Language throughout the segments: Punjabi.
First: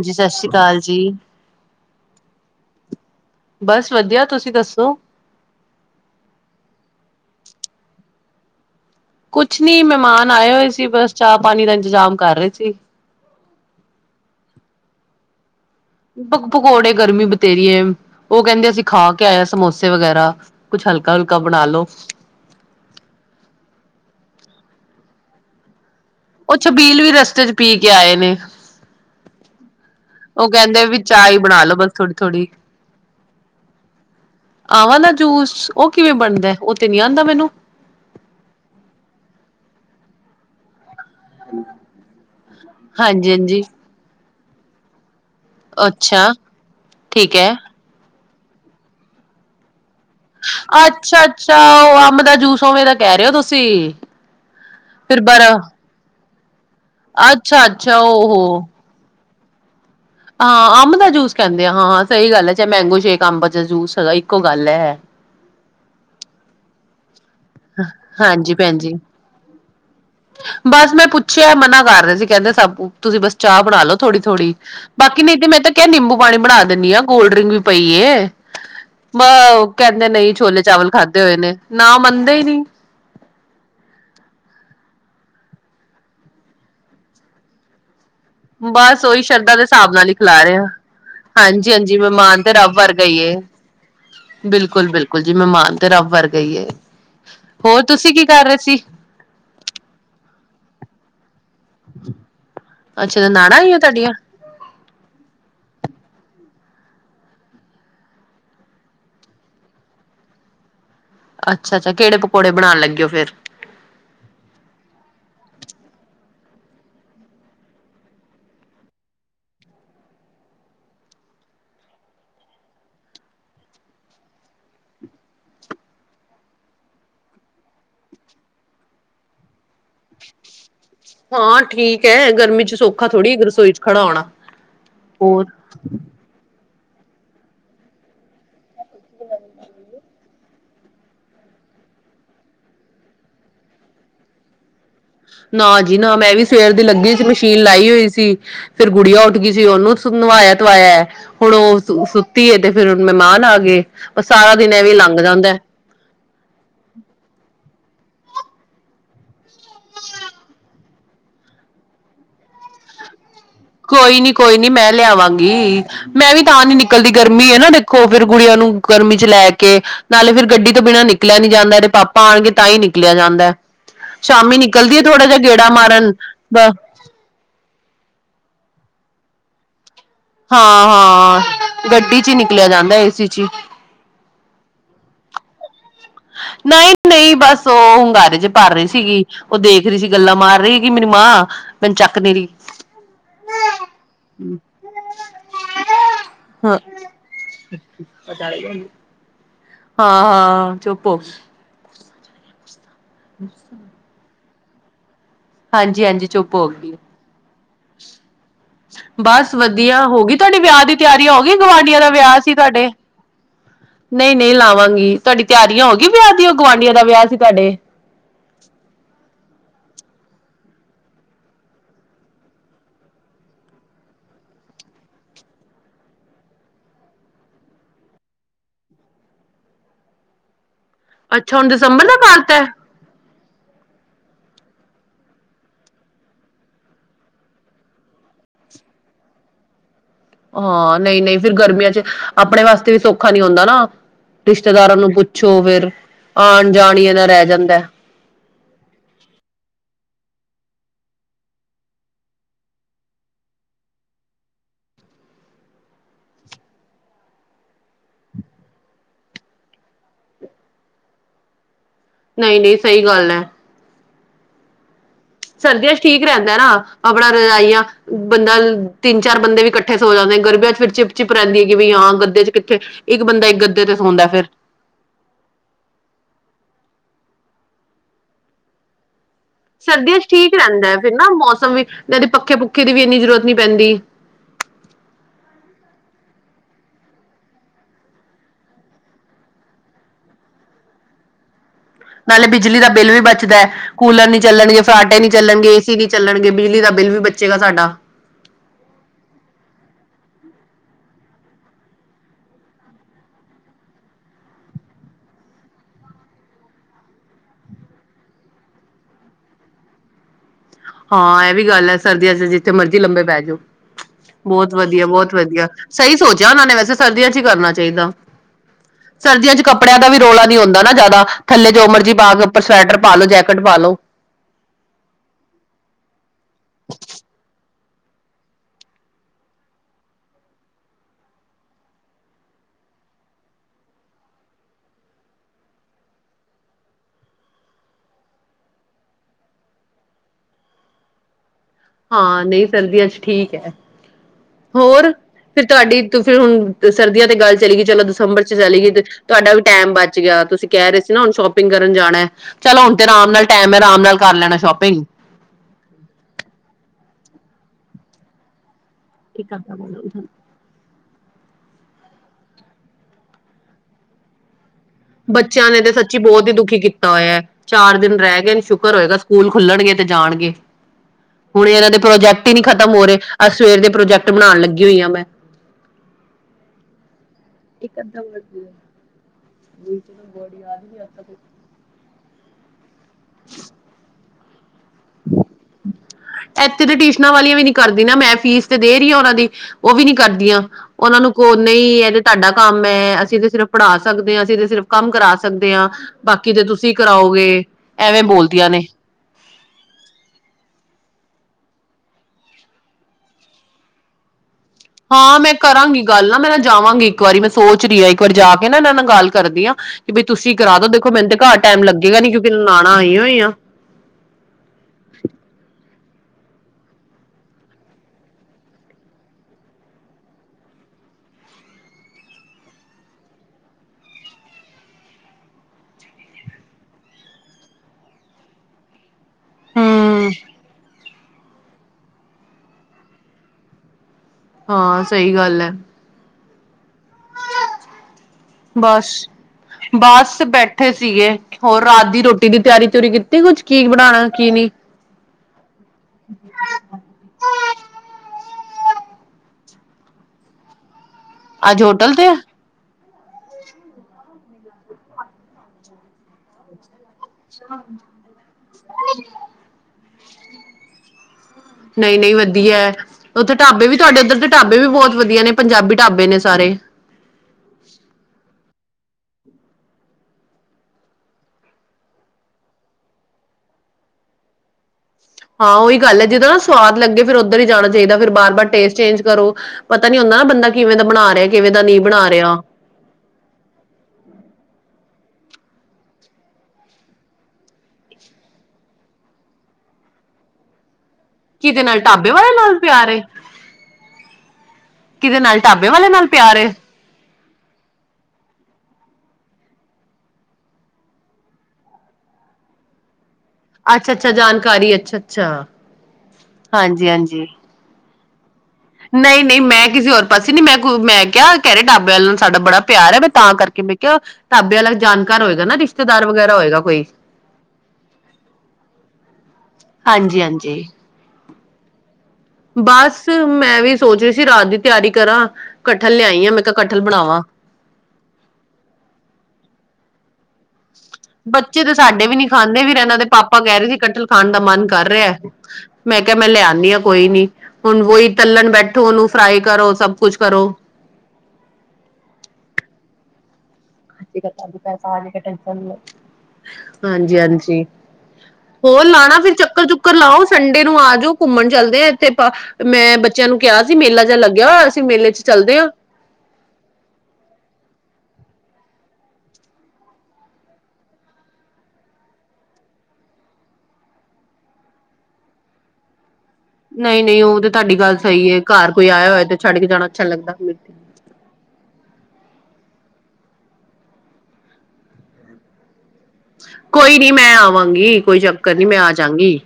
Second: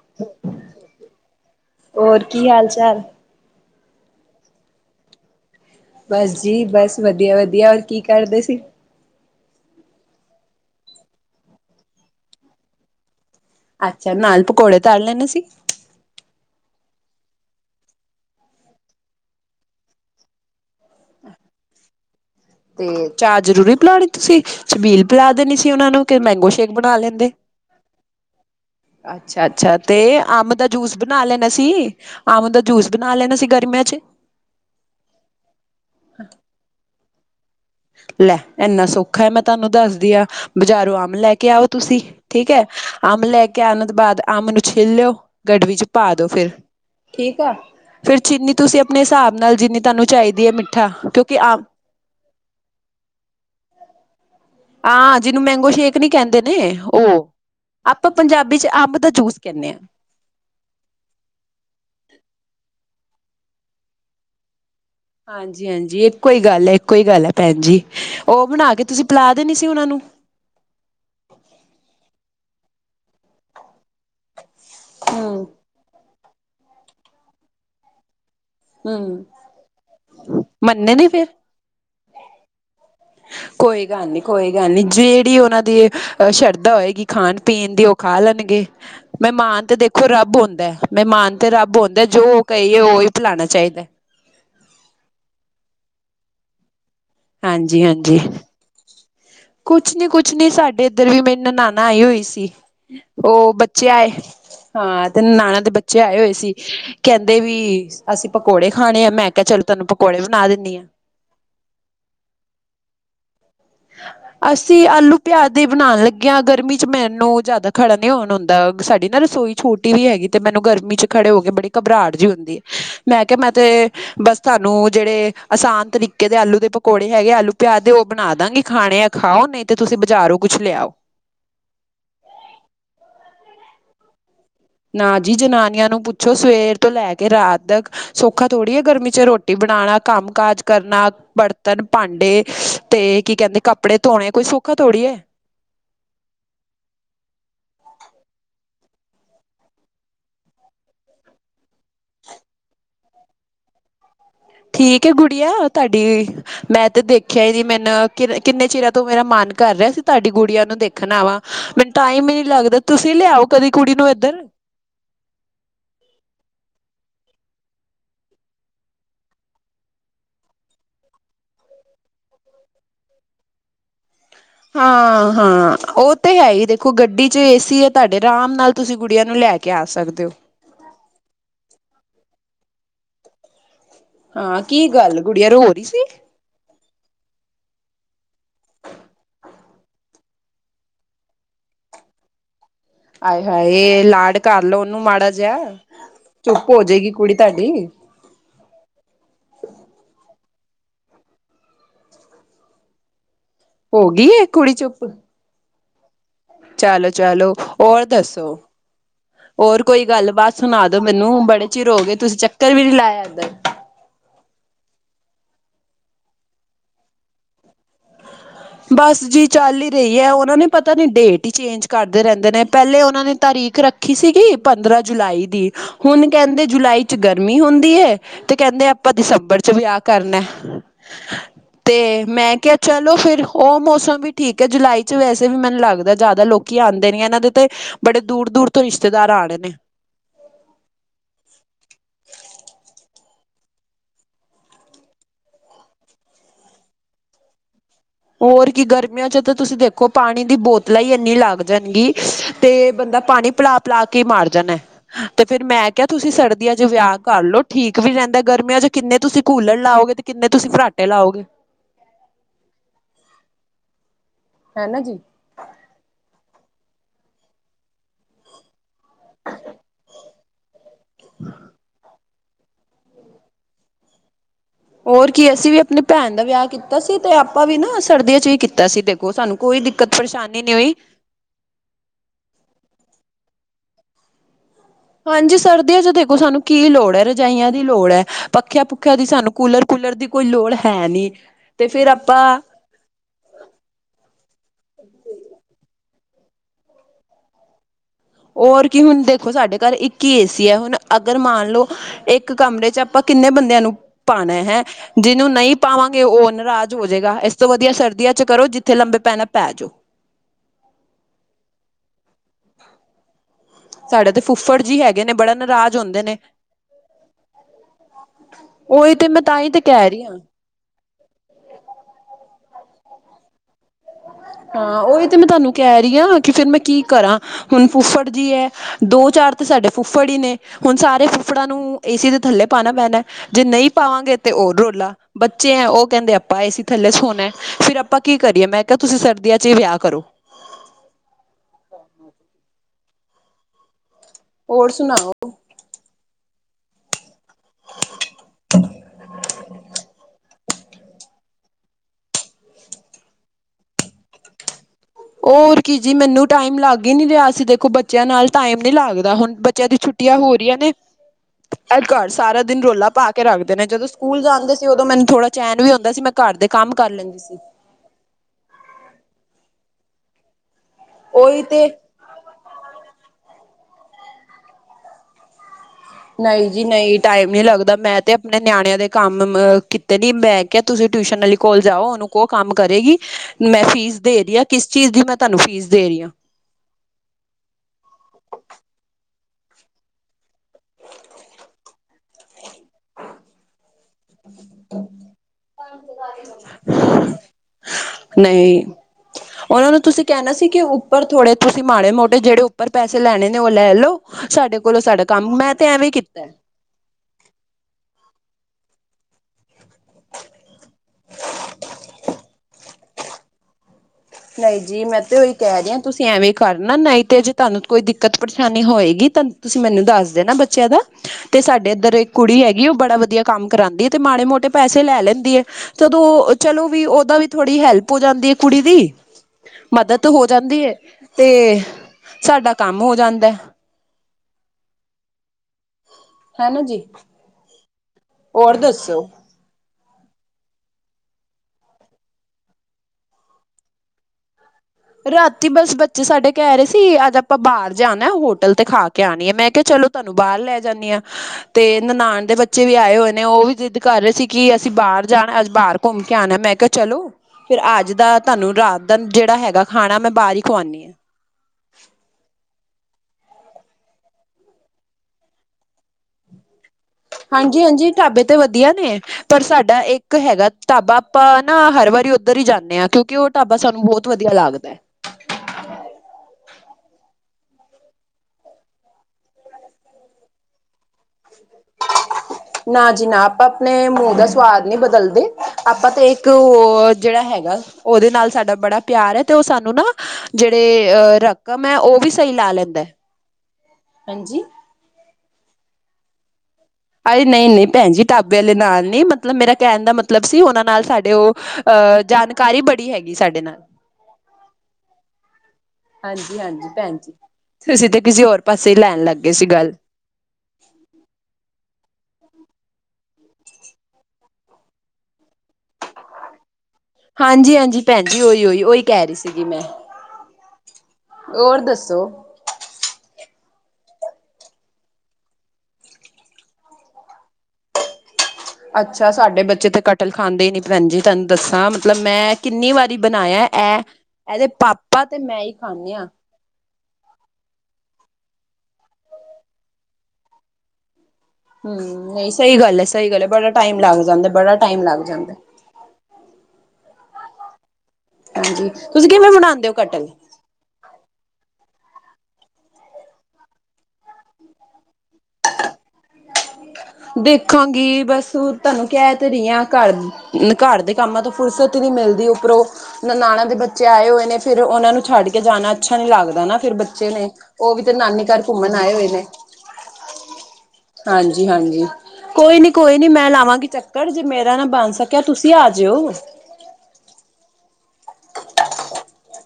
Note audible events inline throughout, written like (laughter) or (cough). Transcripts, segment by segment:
ਜੀ ਸ ਸ਼੍ਰੀ ਕਾਲ ਜੀ। ਹੋਰ ਕੀ ਹਾਲ ਚਾਲ? ਬਸ ਵਧੀਆ ਤੁਸੀਂ ਦੱਸੋ? ਬਸ ਜੀ ਬਸ ਵਧੀਆ-ਵਧੀਆ ਹੋਰ ਕੀ ਕਰਦੇ ਸੀ? ਕੁਛ ਨੀ ਮਹਿਮਾਨ ਆਏ ਹੋਏ ਸੀ ਬਸ ਚਾਹ, ਪਾਣੀ ਦਾ ਇੰਤਜ਼ਾਮ ਕਰ ਰੇ ਸੀ। ਅੱਛਾ ਨਾਲ ਪਕੌੜੇ ਤੱਲ ਲੈਣੇ ਸੀ। ਪਕੌੜੇ ਗਰਮੀ ਬਤੇਰੀ ਏ ਓ ਕਹਿੰਦੇ ਅਸੀਂ ਖਾ ਕੇ ਆਏ ਆ ਸਮੋਸੇ ਵਗੈਰਾ। ਕੁਛ ਹਲਕਾ ਹੁਲਕਾ ਬਣਾ ਲੋ। 'ਤੇ ਚਾਹ ਜਰੂਰੀ ਪਿਲਾਣੀ ਤੁਸੀਂ ਛਬੀਲ ਪਿਲਾ ਦੇਣੀ ਸੀ ਉਨਾ ਨੂੰ ਕੇ ਮੈਂਗੋ ਉਹ ਸ਼ੇਕ ਬਣਾ ਛਬੀਲ ਵੀ ਲੈਂਦੇ। ਰਸਤੇ ਚ ਪੀ ਕੇ ਆਏ ਨੇ। ਅੱਛਾ-ਅੱਛਾ 'ਤੇ ਉਹ ਅੰਬ ਦਾ ਕਹਿੰਦੇ ਜੂਸ ਵੀ ਬਣਾ ਚਾਹ ਹੀ ਲੈਣਾ ਸੀ। ਲੋ ਬਸ ਥੋੜ੍ਹੀ ਥੋੜ੍ਹੀ ਅੰਬ ਦਾ ਜੂਸ ਬਣਾ ਲੈਣਾ ਸੀ ਗਰਮੀਆਂ 'ਚ। ਆਵਾਂ ਦਾ ਜੂਸ ਓ ਕਿਵੇਂ ਬਣਦਾ ਐ ਓ 'ਤੇ ਨੀ ਆਂਦਾ ਮੈਨੂੰ। ਲੈ ਇੰਨਾ ਸੌਖਾ ਐ ਮੈਂ ਤੁਹਾਨੂੰ ਦੱਸਦੀ ਆ ਬਜ਼ਾਰੋਂ ਅੰਮ ਲੈ ਕੇ ਆਓ ਤੁਸੀਂ ਠੀਕ ਐ ਅੰਬ ਹਾਂਜੀ ਲੈ ਹਾਂਜੀ ਕੇ ਆਣ ਤੋਂ ਬਾਅਦ ਅੰਬ ਨੂੰ ਛਿੱਲ ਲਓ ਗੜਵੀ ਚ ਪਾ ਦੋ ਅੱਛਾ ਫੇਰ, ਠੀਕ ਆ, ਫੇਰ ਚੀਨੀ ਤੁਸੀਂ ਆਪਣੇ ਹੀਸਾਬ ਨਾਲ ਜੀਨੀ ਧਾਨੂੰ ਚਾਈ ਅੱਛਾ ਛਾ ਓਂ ਅੰਬ ਦਾ ਜੂਸ ਓਂਵੇਂ ਦਾ ਕੈ ਰਏ ਓਂ ਤੁਸੀਂ। ਆਂ ਫਿਰ ਬਰ ਜੇਨੂੰ ਮੈਂਗੋ ਸ਼ੇਕ ਨੀ ਕੈਂਦੇ ਨੇ, ਓ, ਅੱਛਾ ਅੱਛਾ ਆਪਾਂ ਉਹ ਪੰਜਾਬੀ ਹੋ ਚ ਅੰਬ ਦਾ ਜੂਸ ਕੈਂਨੇ ਆਂ। ਹਾਂ ਅੰਮ ਦਾ ਜੂਸ ਕੈਂਦੇ ਆ ਹਾਂ ਸੲਈ ਗੱਲ ਐ ਚੈਂ ਮੈਂਗੋ ਸ਼ੇਕ ਅੰਬ ਦਾ ਜੂਸ ਹੈਗਾ ਈਕੋ ਗੱਲ ਐ। ਹਾਂਜੀ-ਹਾਂਜੀ ਈਕੋ ਈ ਗੱਲ ਐ ਈਕੋ ਈ ਗੱਲ ਐ ਭੈਣ ਜੀ, ਓ ਹਾਂਜੀ ਬਣਾ ਭੈਣ ਕੇ ਜੀ ਤੁਸੀਂ ਪੀਲਾ ਦੇਣੀ ਸੀ ਓਨਾਂ ਨੂੰ। ਬਸ ਮੈਂ ਪੁੱਛੇਆ ਮਨਾ ਕਰ ਰਏ ਸੀ ਕੈਂਦੇ ਸਾਬੁ ਤੁਸੀਂ ਬਸ ਚਾਅ ਬਣਾ ਲੋ ਥੋੜੀ-ਥੋੜੀ, ਬਾਕੀ ਨੀ ਹੂੰ ਤੇ ਮੈਂ ਤੇ ਕੇਆ ਨੀਬੂ ਪਾਣੀ ਬਣਾ ਦੇਨੀ ਆ ਕੋਲਡਰੀਕ ਵੀ ਪਈ ਏ ਹੂੰ। ਮਾ ਕੈਂਦੇ ਨਈ ਛੋਲੇ ਚਾਵਲ ਮੰਨੇ ਨੀ ਖਾਧੇ ਫਿਰ ਹੋਏ ਨੇ ਨਾ ਮੰਨਦੇ ਈ ਨੀ। ਕੋਈ ਗੱਲ ਨੀ ਕੋਈ ਗੱਲ ਨੀ ਜੇੜੀ ਓਨਾਂ ਦੀ ਏ ਸ਼ਰਧਾ ਹੋਏਗੀ ਖਾਣ-ਪੀਣ ਦੀ ਓ ਖਾ ਲੈਣ ਗੇ ਬਸ ਉਹੀ ਸ਼ਰਧਾ ਦੇ ਮੈਮਾਨ ਤੇ ਹਿਸਾਬ ਦੇਖੋ ਨਾਲ ਹੀ ਰੱਬ ਖਿਲਾ ਰਹੇ ਆ ਹੁੰਦੈ, ਮੈਮਾਨ ਤੇ ਹਾਂਜੀ ਰੱਬ ਹਾਂਜੀ ਹੁੰਦੈ ਜੋ ਓ ਕਈਏ ਓਈਓ ਪੈਲਾਣਾ ਚਾਈਦੈ। ਬਿਲਕੁਲ-ਬਿਲਕੁਲ ਜੀ ਮਾਮਾਨ ਤੇ ਰੱਬ ਵਰਗਾ ਈ ਐ, ਹੋਰ ਹਾਂਜੀ ਤੁਸੀਂ ਹਾਂਜੀ। ਕੀ ਕਰ ਰਏ ਸੀ? ਕੁਛ ਨੀ, ਕੁਛ ਨੀ ਸਾਡੇ ਏਦਰ ਰ ਵੀ ਮੇਰੀ ਨਨਾਨਾ ਆਈ ਹੋਈ ਸੀ, ਅੱਛਾ ਓ ਨਨਾਣਾ ਆਈਆਂ ਬੱਚੇ ਆਏ ਤੁਹਾਡੀਆਂ ਹਾਂ ਤੇ ਨਾਅਨਾ ਦੇ ਬੱਚੇ ਆਏ ਹੋਏ ਸੀ। ਕੈਂਦੇ ਵੀ, ਅਸੀਂ ਪਕੌੜੇ ਖਾਣੇ ਆ ਮੈਂ ਕੇਆ ਚਲ ਧਾਨੂੰ ਪਕੌੜੇ ਬਣਾ ਦੀਨੀ ਆਂ। ਅੱਛਾ-ਅੱਛਾ ਕੇੜੇ ਪਕੌੜੇ ਬਣਾ ਲੱਗੇ ਓ ਫੇਰ? ਅਸੀਂ ਆਲੂ ਪੇਆ ਦੇ ਬਣਾਣ ਲੱਗੇ ਆਂ ਗਰਮੀ ਚ ਮੈਨੂੰ ਜਾਦਾ ਖੜਾ ਨਈ ਹੋਣ ਹੁੰਦਾ ਸਾਡੀ ਨਾ ਰਸੋਈ ਛੋਟੀ ਵੀ ਹੈਗੀ ਤੇ ਮੈਨੂੰ ਗਰਮੀ ਚ ਖੜੇ ਹੋ ਗਏ ਬੜੀ ਘਬਰਾਟ ਜਹੀ ਹੁੰਦੀ ਏ, ਮੈਂ ਕੇਆ ਮੈਂ ਤੇ ਬਸ ਧਾਨੂੰ ਜੇੜੇ, ਅਸਾਨ ਤਰੀਕੇ ਦੇ ਆਲੂ ਦੇ ਪਕੌੜੇ ਹੈਗੇ ਆਲੂ ਪੇਆਜ ਦੇ ਓ ਬਣਾ ਦਾਂਗੀ। ਖਾਣੇ ਆ ਖਾਓ ਨਈ ਤੇ ਤੁਸੀਂ ਬਜ਼ਾਰੋ ਕੁੱਛ ਲੇਆਓ। ਹਾਂ ਠੀਕ ਏ ਗਰਮੀ ਚ ਸੌਖਾ ਥੋੜੀ ਰਸੋਈ ਚ ਖੜਾ ਹੋਣਾ। ਨਾ ਜੀ ਹੋਰ ਜਨਾਨੀਆਂ ਨੂੰ ਪੁੱਛੋ ਸਵੇਰ ਤੋਂ ਲੈ ਕੇ ਰਾਤ ਤੱਕ ਸੌਖਾ ਥੋੜੀ ਐ ਗਰਮੀ ਚ ਰੋਟੀ ਬਣਾਣਾ ਕੰਮ-ਕਾਜ ਕਰਨਾ ਬੜਤਨ ਭਾਂਡੇ ਤੇ ਕੀ ਕੈਂਦੇ ਕੱਪੜੇ ਧੋਣੇ ਕੋਈ ਸੌਖਾ ਥੋੜੀ ਐ। ਨਾ ਜੀ ਨਾ ਮੈਂ ਵੀ ਸੇਰ ਦੀ ਲੱਗੀ ਹੋਈ ਚ ਮਸ਼ੀਨ ਲਾਈ ਹੋਈ ਸੀ। ਫੇਰ ਗੁੜੀਆਂ ਓਠ ਗਈ ਸੀ ਓਨੂੰ ਨਵਾਏਆ ਧਵਾਏਆ ਐ। ਹੁਣ ਓ ਸੁੱਤੀ ਤੇ ਫੇਰ ਮੈਮਾਨ ਆ ਗੇ। ਬ ਸਾਰਾ ਦੀਨ ਠੀਕ ਏ ਗੁੜੀਆ ਧਾਡੀ? ਮੈਂ ਤੇ ਦੇਖੇਆ ਈ ਨੀ ਮੈਨੂੰ ਕਿ ਕਿੰਨੇ ਚੀਰਾਂ ਤੋਂ ਮੇਰਾ ਮਨ ਕਰ ਰੇਆ ਸੀ ਤਧਾਡੀ ਗੁੜੀਆਂ ਨੂੰ ਦੇਖਣਾ ਅਵਾ। ਮੈ ਟਾਈਮ ਈ ਨੀ ਲੱਗਦਾ ਤੁਸੀਂ ਲੇਆਓ। ਕੋਈ ਨੀ, ਕੋਈ ਨੀ ਮੈਂ ਲੇਆਂਵਾਂਗੀ। ਮੈਂ ਵੀ ਤਾਂ ਨੀ ਨਿਕਲਦੀ ਗਰਮੀ ਐ ਨਾ ਦੇਖੋ ਫੇਰ ਗੁੜੀਆਂ ਨੂੰ ਗਰਮੀ ਚ ਲੈ ਕੇ ਨਾਲੇ ਫੇਰ ਗੱਡੀ ਤੋਂ ਬੀਨਾਂ ਨਿਕਲੇਆ ਨੀ ਜਾਂਦਾ ਏਦੇ ਪਾਪਾ ਆਣਗੇ ਤਾਂ ਈ ਨੀਕਲੇਆ ਜਾਂਦੈ। ਸ਼ਾਮੀ ਨਿਕਲਦੀ ਆ ਥੋੜਾ ਹਾਂ ਜੇਆ ਗੇੜਾ ਹਾਂ ਮਾਰਨ ਉਹ ਹੈ ਹੀ ਬ ਦੇਖੋ ਗੱਡੀ ਤੇ ਏਸੀ ਏ ਧਾਡੇ ਰਾਮ ਨਾਲ ਤੁਸੀਂ ਗੁੜੀਆਂ ਨੂੰ ਲੈ ਕੇ ਆ ਸਕਦੇ ਓ। ਹਾਂ-ਹਾਂ ਗੱਡੀ ਚ ਈ ਨੀਕਲੇਆ ਜਾਂਦਾ ਏ ਸੀ ਚ ਈ। ਆ ਕੀ ਗੱਲ ਗੁੜੀਆ ਰੋ ਰੀ ਸੀ? ਨਈ-ਨਈ ਬਸ ਓ ਉਗਾਰੇ ਚ ਭਰ ਰਈ ਸੀਗੀ। ਓ ਦੇਖ ਰਈ ਸੀ ਗੱਲਾਂ ਮਾਰ ਰਈ ਕੀ ਮੇਰੀ ਮਾਂ, ਮੈਨੂੰ ਚੱਕ ਨੀ ਰੀ। ਆਏ ਹਾਏ ਲਾਡ ਕਰ ਲੋ ਓਨੂੰ ਮਾੜਾ ਜੇਆ, ਚੁੱਪ ਹੋ ਜੇਗੀ ਕੁੜੀ ਧਾਡੀ। ਪਤਾ (unintelligible) ਹਾਂ ਹਾਂ ਚੁਪ ਓ। ਅੱਛਾ। ਹੋ ਗਈ ਏ ਕੁੜੀ ਚੁੱਪ ਹਾਂਜੀ-ਹਾਂਜੀ ਚੁੱਪ ਹੋ ਗਈ ਚਲੋ-ਚਲੋ ਹੋਰ ਦੱਸੋ ਬਸ ਹੋਰ ਵਧੀਆ, ਕੋਈ ਹੋ ਗਈ ਗੱਲਬਾਤ ਤੁਹਾਡੀ ਵਿਆਹ ਸੁਣਾ ਦੀ ਦੋ ਤਿਆਰੀ ਹੋ ਮੈਨੂੰ ਗਈ ਬੜੇ ਚਿਰ ਹੋ ਗੁਆਂਢੀਆਂ ਦਾ ਗਏ ਤੁਸੀਂ ਵਿਆਹ ਸੀ ਚੱਕਰ ਵੀ ਤੁਹਾਡੇ। ਨੀ ਲਾਇਆ ਇੱਧਰ ਨਹੀਂ-ਨਹੀਂ ਲਾਵਾਂਗੀ, ਤੁਹਾਡੀ ਤਿਆਰੀਆਂ ਹੋ ਗਈ ਵਿਆਹ ਦੀ ਉਹ ਗੁਆਂਢੀਆਂ ਦਾ ਵਿਆਹ ਸੀ ਤੁਹਾਡੇ। ਬਸ ਜੀ ਚੱਲ ਹੀ ਰਹੀ ਹੈ, ਉਹਨਾਂ ਨੇ ਪਤਾ ਨੀ ਡੇਟ ਹੀ ਚੇਂਜ ਕਰਦੇ ਰਹਿੰਦੇ ਨੇ ਪਹਿਲੇ ਉਹਨਾਂ ਨੇ ਤਾਰੀਖ ਰੱਖ ਰਖੀ ਸੀਗੀ ਪੰਦਰਾਂ ਜੁਲਾਈ ਦੀ, ਹੁਣ ਕਹਿੰਦੇ ਜੁਲਾਈ ਚ ਗਰਮੀ ਹੁੰਦੀ ਹੈ। ਤੇ ਕਹਿੰਦੇ ਆਪਾਂ ਦਸੰਬਰ ਚ ਵਿਆਹ ਕਰਨਾ। ਅੱਛਾ ਹੁਣ ਦਸੰਬਰ ਦਾ ਤੇ ਮੈਂ ਕਰਤਾ ਕਿਹਾ ਚਲੋ ਫਿਰ ਉਹ ਮੌਸਮ ਵੀ ਠੀਕ ਹੈ, ਜੁਲਾਈ 'ਚ ਵੈਸੇ ਵੀ ਮੈਨੂੰ ਲੱਗਦਾ ਜ਼ਿਆਦਾ ਲੋਕ ਆਉਂਦੇ ਨੇ ਇਹਨਾਂ ਦੇ ਤਾਂ ਬੜੇ ਦੂਰ-ਦੂਰ ਤੋਂ ਰਿਸ਼ਤੇਦਾਰ ਆਣੇ ਨੇ। ਹਾਂ ਨਹੀਂ-ਨਹੀਂ ਫਿਰ ਗਰਮੀਆਂ ਚ ਆਪਣੇ ਵਾਸਤੇ ਵੀ ਸੌਖਾ ਨਹੀਂ ਹੁੰਦਾ ਨਾ ਰਿਸ਼ਤੇਦਾਰਾਂ ਨੂੰ ਪੁੱਛੋ ਫਿਰ ਆਉਣ ਜਾਣ ਇਹਨਾ ਰਹਿ ਜਾਂਦਾ ਹੈ। ਹੋਰ ਕੀ ਗਰਮੀਆਂ ਚ ਤਾਂ ਤੁਸੀਂ ਦੇਖੋ ਪਾਣੀ ਦੀ ਬੋਤਲਾਂ ਹੀ ਇੰਨੀ ਲੱਗ ਜਾਣਗੀ, ਤੇ ਬੰਦਾ ਪਾਣੀ। ਪਿਲਾ ਪਿਲਾ ਕੇ ਮਾਰ ਜਾਣਾ। ਤੇ ਫਿਰ ਮੈਂ ਕਿਹਾ ਤੁਸੀਂ ਸਰਦੀਆਂ ਚ ਵਿਆਹ ਕਰ ਲੋ ਠੀਕ ਵੀ ਰਹਿੰਦਾ, ਗਰਮੀਆਂ ਚ ਕਿੰਨੇ ਤੁਸੀਂ ਕੂਲਰ ਲਾਓਗੇ। ਕਿੰਨੇ ਤੁਸੀਂ ਫਰਾਟੇ ਲਾਓਗੇ। ਨਹੀਂ ਨਹੀਂ ਸਹੀ ਗੱਲ ਹੈ। ਹੈ ਨਾ ਜੀ। ਸਰਦੀਆਂ ਚ ਠੀਕ ਰਹਿੰਦਾ ਨਾ, ਆਪਣਾ ਰਜਾਈਆਂ ਬੰਦਾ ਤਿੰਨ ਚਾਰ ਬੰਦੇ ਵੀ ਇਕੱਠੇ ਸੋਂ ਜਾਂਦੇ ਗਰਬੀਆਂ ਚ ਫਿਰ ਚਿਪ ਚਿੱਪ ਰਹਿੰਦੀ ਹੈ ਕਿ ਵੀ ਹਾਂ ਗੱਦੇ ਚ ਕਿੱਥੇ, ਇੱਕ ਬੰਦਾ ਇੱਕ ਗੱਦੇ ਤੇ ਸੌਂਦਾ ਫਿਰ। ਹੋਰ ਕੀ ਅਸੀਂ ਵੀ ਆਪਣੀ ਭੈਣ ਦਾ ਵਿਆਹ ਕੀਤਾ ਸੀ, ਤੇ ਆਪਾਂ ਵੀ ਨਾ ਸਰਦੀਆਂ ਚ ਵੀ ਕੀਤਾ ਸੀ ਦੇਖੋ ਸਾਨੂੰ। ਕੋਈ ਦਿੱਕਤ ਸਰਦੀਆਂ ਚ ਠੀਕ ਪਰੇਸ਼ਾਨੀ ਨਹੀਂ ਰਹਿੰਦਾ ਹੋਈ ਹੈ ਫਿਰ ਨਾ ਮੌਸਮ ਵੀ, ਇਹਦੀ ਪੱਖੇ ਪੱਖੇ ਦੀ ਵੀ ਇੰਨੀ ਜ਼ਰੂਰਤ ਨਹੀਂ ਪੈਂਦੀ। ਹਾਂਜੀ ਸਰਦੀਆਂ ਚ ਦੇਖੋ ਸਾਨੂੰ ਕੀ ਲੋੜ ਹੈ, ਰਜਾਈਆਂ ਦੀ ਲੋੜ ਹੈ ਪੱਖਿਆ ਪੁੁੱਖਿਆਂ ਦੀ ਸਾਨੂੰ ਕੂਲਰ ਪੂਲਰ ਦੀ ਕੋਈ ਲੋੜ ਹੈ ਨਹੀਂ। ਨਾਲੇ ਬਿਜਲੀ ਦਾ ਬਿੱਲ ਵੀ ਬਚਦਾ ਹੈ। ਕੂਲਰ ਨੀ ਚੱਲਣਗੇ, ਫਰਾਟੇ ਨੀ ਚੱਲਣਗੇ, ਏ ਸੀ ਨੀ ਚੱਲਣਗੇ ਬਿਜਲੀ ਦਾ ਬਿੱਲ ਵੀ ਬਚੇਗਾ ਸਾਡਾ। ਹੋਰ ਕੀ ਹੁਣ ਦੇਖੋ ਸਾਡੇ ਘਰ ਇੱਕ ਹੀ ਏ ਸੀ ਹੈ, ਹੁਣ ਅਗਰ ਮੰਨ ਲਓ ਇੱਕ ਕਮਰੇ ਚ ਆਪਾਂ ਕਿੰਨੇ ਬੰਦਿਆਂ ਨੂੰ ਪਾਉਣਾ ਹੈ। ਜਿਹਨੂੰ ਨਹੀਂ ਪਾਵਾਂਗੇ ਉਹ ਨਰਾਜ਼ ਹੋ ਜਾਏਗਾ, ਇਸ ਤੋਂ ਵਧੀਆ ਸਰਦੀਆਂ ਚ ਕਰੋ ਜਿੱਥੇ ਲੰਬੇ ਪੈਨ ਪੈ ਜਾਓ। ਹਾਂ ਇਹ ਵੀ ਗੱਲ ਹੈ ਸਰਦੀਆਂ ਚ ਜਿੱਥੇ ਮਰਜੀ ਲੰਬੇ ਪਹਿ ਜਾਓ। ਸਾਡੇ ਤੇ ਬਹੁਤ ਫੁੱਫੜ ਜੀ ਵਧੀਆ ਹੈਗੇ ਨੇ ਬਹੁਤ ਬੜਾ ਵਧੀਆ, ਨਾਰਾਜ਼ ਸਹੀ ਹੁੰਦੇ ਸੋਚਿਆ ਉਹਨਾਂ ਨੇ ਵੈਸੇ ਸਰਦੀਆਂ ਚ ਹੀ ਕਰਨਾ ਚਾਹੀਦਾ। ਉਹੀ ਤੇ ਮੈਂ ਸਰਦੀਆਂ ਤਾਂ ਚ ਹੀ ਤੇ ਕੱਪੜਿਆਂ ਦਾ ਕਹਿ ਵੀ ਰਹੀ ਹਾਂ ਰੌਲਾ ਨਹੀਂ ਹੋਂਦਾ ਨੀ ਜ਼ਿਆਦਾ। ਥਲੇ ਜੋ ਮਰਜੀ ਪਾਕੇ ਉਪਰ ਸਵੈਟਰ ਪਾ ਲੋ ਜੈਕਟ ਪਾਲ ਲੋ। ਹਾਂ ਉਹ ਇਹ ਤੇ ਮੈਂ ਤੁਹਾਨੂੰ ਕਹਿ ਰਹੀ ਹਾਂ ਕਿ ਫਿਰ ਮੈਂ ਕੀ ਕਰਾਂ, ਹੁਣ ਫੁੱਫੜ ਜੀ ਹੈ। ਦੋ ਚਾਰ ਤੇ ਸਾਡੇ ਫੁੱਫੜ ਹੀ ਨੇ, ਹੁਣ ਸਾਰੇ ਫੁੱਫੜਾਂ ਨੂੰ ਏਸੀ ਦੇ ਥੱਲੇ ਪਾਉਣਾ ਪੈਣਾ। ਜੇ ਨਹੀਂ ਪਾਵਾਂਗੇ ਤੇ ਉਹ ਰੋਲਾ। ਬੱਚੇ ਹੈ ਉਹ ਕਹਿੰਦੇ ਆਪਾਂ ਏ ਸੀ ਥੱਲੇ ਸੋਣਾ, ਫੇਰ ਆਪਾਂ ਕੀ ਕਰੀਏ ਮੈਂ ਕਿਹਾ ਤੁਸੀਂ ਸਰਦੀ ਸਰਦੀਆਂ ਈ ਵਿਆਹ ਕਰੋ। ਹਾਂ ਨਹੀਂ ਸਰਦੀਆਂ ਚ ਠੀਕ ਹੈ। ਹੋਰ ਫਿਰ ਤੁਹਾਡੀ ਤੂੰ ਫਿਰ ਹੁਣ ਸਰਦੀਆਂ ਤੇ ਗੱਲ ਚਲੀ ਗਈ, ਚਲੋ ਦਸੰਬਰ ਚ ਚਲੀ ਗਈ ਤੇ ਤੁਹਾਡਾ ਵੀ ਟਾਈਮ ਬਚ ਗਿਆ ਤੁਸੀਂ ਕਹਿ ਰਹੇ ਸੀ ਨਾ ਹੁਣ ਸ਼ੋਪਿੰਗ ਕਰਨ ਜਾਣਾ, ਚਲੋ ਹੁਣ ਤੇ ਆਰਾਮ ਨਾਲ ਟਾਈਮ ਹੈ ਆਰਾਮ ਨਾਲ ਕਰ ਲੈਣਾ ਸ਼ੋਪਿੰਗ। ਹੋਰ ਕੀ ਜੀ ਮੈਨੂੰ ਟਾਈਮ ਲੱਗ ਹੀ ਨਹੀਂ ਰਿਹਾ ਸੀ, ਦੇਖੋ ਬੱਚਿਆਂ ਨਾਲ ਟਾਈਮ ਨੀ ਲੱਗਦਾ। ਤਾਂ ਹੁਣ ਬੱਚਿਆਂ ਦੀ ਛੁੱਟੀਆਂ ਹੋ ਹੋ ਗਈਆ ਨੇ ਏ ਘਰ ਸਾਰਾ ਦਿਨ ਰੋਲਾ ਪਾ ਕੇ ਰੱਖਦੇ ਨੇ ਜਦੋਂ ਸਕੂਲ ਜਾਂਦੇ। ਸੀ ਉਦੋਂ ਮੈਨੂੰ ਥੋੜਾ ਬੱਚਿਆਂ ਨੇ ਚੈਨ ਤੇ ਵੀ ਹੁੰਦਾ ਸੱਚੀ ਸੀ ਮੈਂ ਬਹੁਤ ਹੀ ਘਰ ਦੇ ਦੁਖੀ ਕੰਮ ਕੀਤਾ ਕਰ ਹੋਇਆ ਲੈਂਦੀ ਏ ਸੀ ਚਾਰ ਦਿਨ ਰਹਿ ਗਏ ਸ਼ੁ ਕਰ ਹੋਏਗਾ ਸਕੂਲ ਖੁੱਲਣਗੇ ਤੇ ਜਾਣਗੇ ਉਹੀ ਹੁਣ ਤੇ ਇਹਨਾਂ ਦੇ ਪ੍ਰੋਜੈਕਟ ਟੀ ਨਹੀਂ ਖਤਮ ਹੋ ਰਹੇ ਅੱਜ ਸਵੇਰ ਦੇ ਪ੍ਰੋਜੈਕਟ ਬਣਾਉਣ ਲੱਗੀ ਹੋਈ ਆ ਮੈਂ। ਨਈ ਜੀ ਨਈ ਟਾਈਮ ਨੀ ਇੱਕ ਲੱਗਦਾ ਮੈਂ ਅੱਧਾ ਤੇ ਵਰਡ ਆਪਣੇ ਨਿਆਣਿਆਂ ਦੇ ਕੰਮ ਕੀਤੇ ਨੀ ਮੈਂ ਯਾਦ ਕਿਹਾ ਨਹੀਂ ਤੁਸੀਂ ਆਤਾ ਟਿਊਸ਼ਨ ਕੁਛ। ਆਲੀ ਕੋਲ ਜਾਓ ਉਹਨੂੰ ਕਹੋ ਕੰਮ ਕਰੇਗੀ ਮੈਂ ਫੀਸ ਦੇ ਰਹੀ ਹਾਂ ਕਿਸ ਚੀਜ਼ ਦੀ ਮੈਂ ਤੁਹਾਨੂੰ ਫੀਸ ਦੇ ਰਹੀ ਹਾਂ। ਇੱਥੇ ਤਾਂ ਟਿਊਸ਼ਨਾਂ ਵਾਲੀਆਂ ਵੀ ਨੀ ਕਰਦੀ ਨਾ ਮੈਂ ਫੀਸ ਤੇ ਦੇ ਰਹੀ ਹਾਂ ਉਹਨਾਂ ਦੀ ਉਹ ਵੀ ਨੀ ਕਰਦੀਆਂ। ਉਹਨਾਂ ਨੂੰ ਕੋ ਨਹੀਂ ਇਹ ਤੇ ਤੁਹਾਡਾ ਕੰਮ ਹੈ ਅਸੀਂ ਤੇ ਸਿਰਫ ਪੜ੍ਹਾ ਸਕਦੇ ਹਾਂ ਅਸੀਂ ਤੇ ਸਿਰਫ ਕੰਮ ਕਰਾ ਸਕਦੇ ਆ ਬਾਕੀ ਤੇ ਤੁਸੀਂ ਕਰਾਓਗੇ ਐਵੇਂ ਬੋਲਦੀਆਂ ਨਹੀਂ ਨੇ। ਉਹਨਾਂ ਨੂੰ ਤੁਸੀਂ ਕਹਿਣਾ ਸੀ ਕਿ ਉੱਪਰ ਥੋੜ੍ਹੇ ਤੁਸੀਂ ਮਾੜੇ ਮੋਟੇ ਜਿਹੜੇ ਉੱਪਰ ਪੈਸੇ ਲੈਣੇ ਨੇ ਉਹ ਲੈ ਲਓ। ਸਾਡੇ ਕੋਲੋਂ ਸਾਡਾ ਹਾਂ ਕੰਮ ਮੈਂ ਤੇ ਕਰਾਂਗੀ ਐਵੇਂ ਗੱਲ ਨਾ ਕੀਤਾ। ਮੈਂ ਨਾ ਜਾਵਾਂਗੀ ਇੱਕ ਵਾਰੀ ਮੈਂ ਸੋਚ ਰਹੀ ਹਾਂ ਇੱਕ ਵਾਰੀ ਜਾ ਕੇ ਨਾ ਇਹਨਾਂ ਨਾਲ ਗੱਲ ਕਰਦੀ ਹਾਂ। ਕਿ ਬਈ ਤੁਸੀਂ ਕਰਾ ਦੋ ਦੇਖੋ ਮੈਨੂੰ ਤੇ ਘਰ ਟਾਈਮ ਲੱਗੇਗਾ ਨੀ ਕਿਉਂਕਿ ਨਨਾਣਾ ਆਈਆ ਹੋਈਆ। ਨਹੀਂ ਜੀ ਮੈਂ ਤੇ ਉਹੀ ਕਹਿ ਰਹੀ ਹਾਂ ਤੁਸੀਂ ਐਵੇਂ ਕਰਨਾ ਨਹੀਂ ਤੇ ਜੇ ਤੁਹਾਨੂੰ ਕੋਈ ਦਿੱਕਤ ਪਰੇਸ਼ਾਨੀ ਹੋਏਗੀ ਤਾਂ ਤੁਸੀਂ ਮੈਨੂੰ ਦੱਸ ਦੇਨਾ, ਬੱਚਿਆਂ ਦਾ। ਤੇ ਸਾਡੇ ਇੱਧਰ ਇੱਕ ਕੁੜੀ ਹੈਗੀ, ਉਹ ਬੜਾ ਵਧੀਆ ਕੰਮ ਕਰਾਉਂਦੀ ਹੈ ਤੇ ਮਾੜੇ -ਮੋਟੇ ਪੈਸੇ ਲੈ ਲੈਂਦੀ ਹੈ। ਤਦੋਂ ਚਲੋ ਵੀ ਉਹਦਾ ਵੀ ਥੋੜ੍ਹੀ ਹੈਲਪ ਹੋ ਜਾਂਦੀ ਹੈ, ਕੁੜੀ ਦੀ। ਮਦਦ ਹੋ ਜਾਂਦੀ ਏ ਤੇ ਸਾਡਾ ਕੰਮ ਹੋ ਜਾਂਦਾ। ਹਾਂ ਸਹੀ ਗੱਲ ਹੈ। ਹੈਨਾ ਜੀ। ਹੋਰ ਦੱਸੋ ਬਸ- ਬਸ, ਬੈਠੇ ਸੀਗੇ। ਹੋਰ ਰਾਤ ਦੀ ਰੋਟੀ ਦੀ ਤਿਆਰੀ ਤਉਰੀ ਕੀਤੀ, ਕੁਝ ਕੀ ਬਣਾਉਣਾ ਕੀ ਨੀ ਰਾਤੀ ਬਸ ਬੱਚੇ ਸਾਡੇ ਕਹਿ ਰਹੇ ਸੀ, ਅੱਜ ਆਪਾਂ ਬਾਹਰ ਜਾਣਾ ਹੋਟਲ ਤੇ ਖਾ ਕੇ ਆਉਣੀ ਹੈ ਮੈਂ ਕਿਹਾ ਚਲੋ। ਤੁਹਾਨੂੰ ਬਾਹਰ ਲੈ ਜਾਂਦੀ ਹਾਂ, ਅੱਜ ਤੇ ਹੋਟਲ ਨਨਾਣ ਦੇ ਬੱਚੇ। ਬੱਚੇ ਵੀ ਆਏ ਹੋਏ ਨੇ ਉਹ ਵੀ ਜਿੱਦ ਕਰ ਰਹੇ ਸੀ, ਕਿ ਅਸੀਂ ਬਾਹਰ ਜਾਣਾ ਅੱਜ ਬਾਹਰ ਘੁੰਮ ਕੇ ਆਉਣਾ ਮੈਂ ਕਿਹਾ ਚਲੋ। ਫੇਰ ਅੱਜ ਦਾ ਤੁਹਾਨੂੰ ਰਾਤ ਦਾ ਜਿਹੜਾ ਹੈਗਾ, ਖਾਣਾ ਮੈਂ ਬਾਹਰ ਹੀ ਖਵਾਉਦੀ ਹਾਂ। ਨਹੀਂ- ਨਹੀਂ ਵਧੀਆ ਉੱਥੇ ਢਾਬੇ ਵੀ ਤੁਹਾਡੇ, ਉੱਧਰ ਦੇ ਢਾਬੇ ਵੀ ਬਹੁਤ ਵਧੀਆ ਨੇ ਪੰਜਾਬੀ ਢਾਬੇ ਨੇ ਸਾਰੇ। ਹਾਂਜੀ -ਹਾਂਜੀ, ਢਾਬੇ ਤੇ ਵਧੀਆ ਨੇ। ਪਰ ਸਾਡਾ ਇੱਕ ਹੈਗਾ ਢਾਬਾ ਆਪਾਂ ਨਾ, ਹਰ ਵਾਰੀ ਉੱਧਰ ਹੀ ਜਾਂਦੇ ਹਾਂ ਕਿਉਂਕਿ ਉਹ। ਢਾਬਾ ਸਾਨੂੰ ਬਹੁਤ- ਵਧੀਆ ਲੱਗਦਾ ਹੈ। ਹਾਂ ਉਹੀ ਗੱਲ ਹੈ ਜਿਦਾ ਨਾ ਸਵਾਦ ਲੱਗੇ, ਫਿਰ ਉੱਧਰ ਹੀ ਜਾਣਾ ਚਾਹੀਦਾ ਫਿਰ ਬਾਰ- ਬਾਰ ਟੇਸਟ ਚੇਂਜ ਕਰੋ। ਪਤਾ ਨੀ ਹੁੰਦਾ ਨਾ ਬੰਦਾ ਕਿਵੇਂ ਦਾ ਬਣਾ ਰਿਹਾ, ਕਿਵੇਂ ਦਾ ਨਹੀਂ ਬਣਾ ਰਿਹਾ। ਨਾ ਜੀ ਨਾ ਆਪਾਂ ਆਪਣੇ ਮੂੰਹ ਦਾ ਸਵਾਦ ਨਹੀਂ, ਬਦਲਦੇ ਆਪਾਂ ਤਾਂ ਇੱਕ ਉਹ ਜਿਹੜਾ ਹੈਗਾ। ਉਹਦੇ ਨਾਲ ਸਾਡਾ ਬੜਾ ਪਿਆਰ ਹੈ, ਤੇ ਉਹ ਸਾਨੂੰ ਨਾ ਜਿਹੜੇ ਅਹ‌ ਕਿਹਦੇ ਰਕਮ ਏ, ਨਾਲ ਉਹ ਵੀ ਢਾਬੇ ਸਹੀ ਵਾਲੇ ਲਾ ਨਾਲ ਲੈਂਦਾ ਪਿਆਰ ਹੈ ਹਾਂਜੀ। ਕਿਦੇ ਨਾਲ ਢਾਬੇ ਵਾਲੇ ਨਾਲ ਪਿਆਰ ਏ ਅਰੇ ਨਹੀਂ -ਨਹੀਂ ਭੈਣ ਜੀ ਢਾਬੇ ਵਾਲੇ ਨਾਲ ਨੀ ਮਤਲਬ ਮੇਰਾ ਕਹਿਣ ਦਾ ਮਤਲਬ ਸੀ ਉਹਨਾਂ ਨਾਲ ਸਾਡੇ ਉਹ। ਅ ਜਾਣਕਾਰੀ ਬੜੀ ਹੈਗੀ ਸਾਡੇ ਨਾਲ। ਅੱਛਾ -ਅੱਛਾ ਜਾਣਕਾਰੀ ਅੱਛਾ- ਅੱਛਾ, ਹਾਂਜੀ- ਹਾਂਜੀ। ਤੁਸੀ ਤੇ ਕਿਸੇ ਹੋਰ। ਪਾਸੇ ਲੈਣ ਨਹੀਂ- ਲੱਗੇ ਨਹੀਂ ਸੀ ਮੈਂ ਗੱਲ ਕਿਸੇ ਹੋਰ। ਪਸ ਨੀ ਮੈਂ ਕੋ ਮੈਂ ਕੇਯਾ ਕੈਰੇ ਢਾਬੇ ਆਲੇ ਨਾਲ ਸਾਡਾ ਬੜਾ ਪਿਆਰ ਐ, ਮੈਂ ਤਾਂ ਕਰਕੇ ਮੈਂ ਕੇਯਾ। ਢਾਬੇ ਆਲਾ ਜਾਣਕਾਰ ਹੋਏਗਾ ਨਾ ਰਿਸ਼ਤੇਦਾਰ ਵਗੈਰਾ ਹੋਏਗਾ ਕੋਈ। ਹਾਂਜੀ-ਹਾਂਜੀ ਭੈਣ ਜੀ, ਓਈ-ਓਈ-ਓਈ ਕੈ ਰੀ ਸੀਗੀ, ਮੈਂ ਹਾਂਜੀ-ਹਾਂਜੀ ਹੋਰ ਦੱਸੋ। ਬਸ, ਮੈਂ ਵੀ ਸੋਚ ਰੀ ਸੀ, ਰਾਤ ਦੀ ਤਿਆਰੀ ਕਰਾਂ। ਕੱਠਲ ਲਿਆਈ ਆ, ਮੈਂ ਕੇਆ ਕੱਠਲ ਬਣਾਵਾ। ਅੱਛਾ, ਸਾਡੇ ਬੱਚੇ ਤੇ ਕਟਲ ਖਾਂਦੇ ਈ ਨੀ। ਭੈਣ ਜੀ ਤਾਂਨੂੰ ਬੱਚੇ ਦੱਸਾਂ ਤੇ ਮਤਲਬ, ਸਾਡੇ ਵੀ ਨੀ ਮੈਂ ਖਾਂਦੇ ਕਿੰਨੀ ਵੀ ਵਾਰੀ ਇਹਨਾਂ ਦੇ ਪਾਪਾ ਬਣਾਇਆ ਕਹਿ ਰਹੇ ਸੀ ਐ ਕਟਲ ਖਾਣ ਦਾ ਏਦੇ ਮਨ ਕਰ ਪਾਪਾ ਰਿਹਾ ਤੇ ਮੈਂ ਖਾਂਦੇ ਮੈਂ ਹਾਂ ਕੇਆ ਮੈਂ ਲਿਆ ਆਨੀ ਆ। ਕੋਈ ਨੀ, ਹੁਣ ਵੋਈ ਤੱਲਣ ਬੈਠੋ, ਓਨੂੰ ਫਰਾਈ ਕਰੋ ਸਭ ਕੁਛ ਕਰੋ। ਹੂੰ, ਸਈ ਗੱਲਾਂ ਏ ਸਈ ਗੱਲ ਏ ਬੜਾ ਟਾਈਮ ਲੱਗ ਜਾਂਦੈ, ਬੜਾ ਟਾਈਮ ਲੱਗ ਜਾਂਦੈ। ਹਾਂਜੀ-ਹਾਂਜੀ, ਹਾਂਜੀ ਹੋਰ ਤੁਸੀਂ ਲਾਣਾ ਕਿਵੇਂ ਫੇਰ ਬਣਾਉਂਦੇ ਹੋ ਚੱਕਰ-ਚੁੱਕਰ ਕਟਲ ਲਾਓ। ਸੰਡੇ ਨੂੰ ਆਜੋ, ਘੁੰਮਣ ਚੱਲਦੇ ਆ ਏਥੇ ਮੈਂ ਬੱਚੇਆਂ ਨੂੰ ਕੇਆ ਸੀ, ਮੇਲਾ ਜਾ ਲੱਗਿਆ ਹੋਯਾ, ਅਸੀਂ ਮੇਲੇ ਚ ਚੱਲਦੇ ਆਂ। ਦੇਖਾਂਗੀ ਬਸ ਤੁਆਨੂੰ ਕੈ ਤੇ ਰੀਆ, ਘਰ ਘਰ ਦੇ ਕੰਮਾਂ ਤੋਂ‌ ਫੁਰਸਤ ਈਂ ਨੀਂ ਮਿਲਦੀ, ਉੱਪਰੋ ਨਨਾਣਾ ਦੇ ਬੱਚੇ ਆਏ ਹੋਏ ਨੇ, ਫਿਰ ਓਨਾ ਨੂੰ ਛੱਡ ਕੇ ਜਾਣਾ ਅੱਛਾ ਨੀ ਲੱਗਦਾ ਨਾ। ਫਿਰ ਬੱਚੇ ਨਈਂ-ਨਈਂ ਨੇ ਓ ਤੇ ਉਹ ਤਾਡੀ ਵੀ ਗੱਲ ਨਾਨੀ ਸਈ ਏ, ਘਰ ਘੁੰਮਣ ਕੋਈ ਆਏ ਆਯਾ ਹੋਏ ਤੇ ਛੱਡ ਕੇ ਜਾਣਾ ਅੱਛਾ ਲੱਗਦਾ। ਹਾਂਜੀ-ਹਾਂਜੀ। ਕੋਈ ਨੀ ਕੋਈ ਨੀ ਮੈਂ ਲਾਵਾਂਗੀ ਚੱਕਰ, ਜੇ ਮੇਰਾ ਨਾ ਬਣ ਸਕਿਆ ਤੁਸੀਂ ਆ ਜੀਓ। ਕੋਈ ਨੀ ਮੈਂ ਆਵਾਂਗੀ, ਕੋਈ ਚੱਕਰ ਨੀ ਮੈਂ ਆ ਜਾਂਗੀ।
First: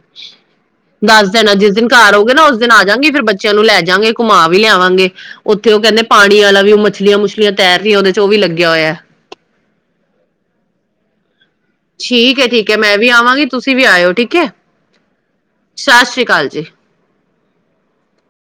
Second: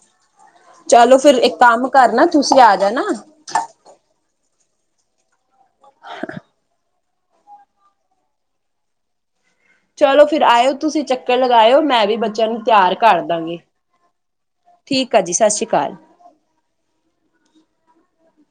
ਚਲੋ ਦੱਸ ਫਿਰ ਦੇਣਾ, ਇੱਕ ਜਿਸ ਦਿਨ ਕੰਮ ਘਰ ਹੋ ਕਰਨਾ ਗੇ ਨਾ ਉਸ ਤੁਸੀਂ ਦਿਨ ਆ ਜਾਣਾ ਜਾਂਗੇ, ਫਿਰ ਬੱਚਿਆਂ ਨੂੰ ਲੈ ਜਾਗੇ, ਘੁਮਾ ਵੀ ਲਿਆਵਾਂਗੇ। ਓਥੇ ਓ ਕੈਂਦੇ ਪਾਣੀ ਵਾਲਾ ਵੀ ਓਹ ਮੱਛਲੀਆਂ ਮੁੱਛਲੀਆਂ ਤੈਰ ਰੀਆਂ, ਓਦੇ ਓ ਵੀ ਲੱਗਿਆ ਹੋਇਆ। ਚਲੋ ਫਿਰ ਆਇਓ ਤੁਸੀਂ, ਚੱਕਰ ਲਗਾਇਓ ਮੈਂ ਵੀ ਠੀਕ ਹੈ ਬੱਚਿਆਂ ਨੂੰ ਠੀਕ ਹੈ ਤਿਆਰ ਮੈਂ ਵੀ ਕਰ ਆਵਾਂਗੀ ਦਾਂਗੀ। ਤੁਸੀਂ ਵੀ ਆਇਓ ਠੀਕ ਹੈ ਠੀਕ ਐ ਜੀ, ਸਤਿ ਸ਼੍ਰੀ ਅਕਾਲ। ਸਤਿ ਸ੍ਰੀ ਅਕਾਲ ਜੀ।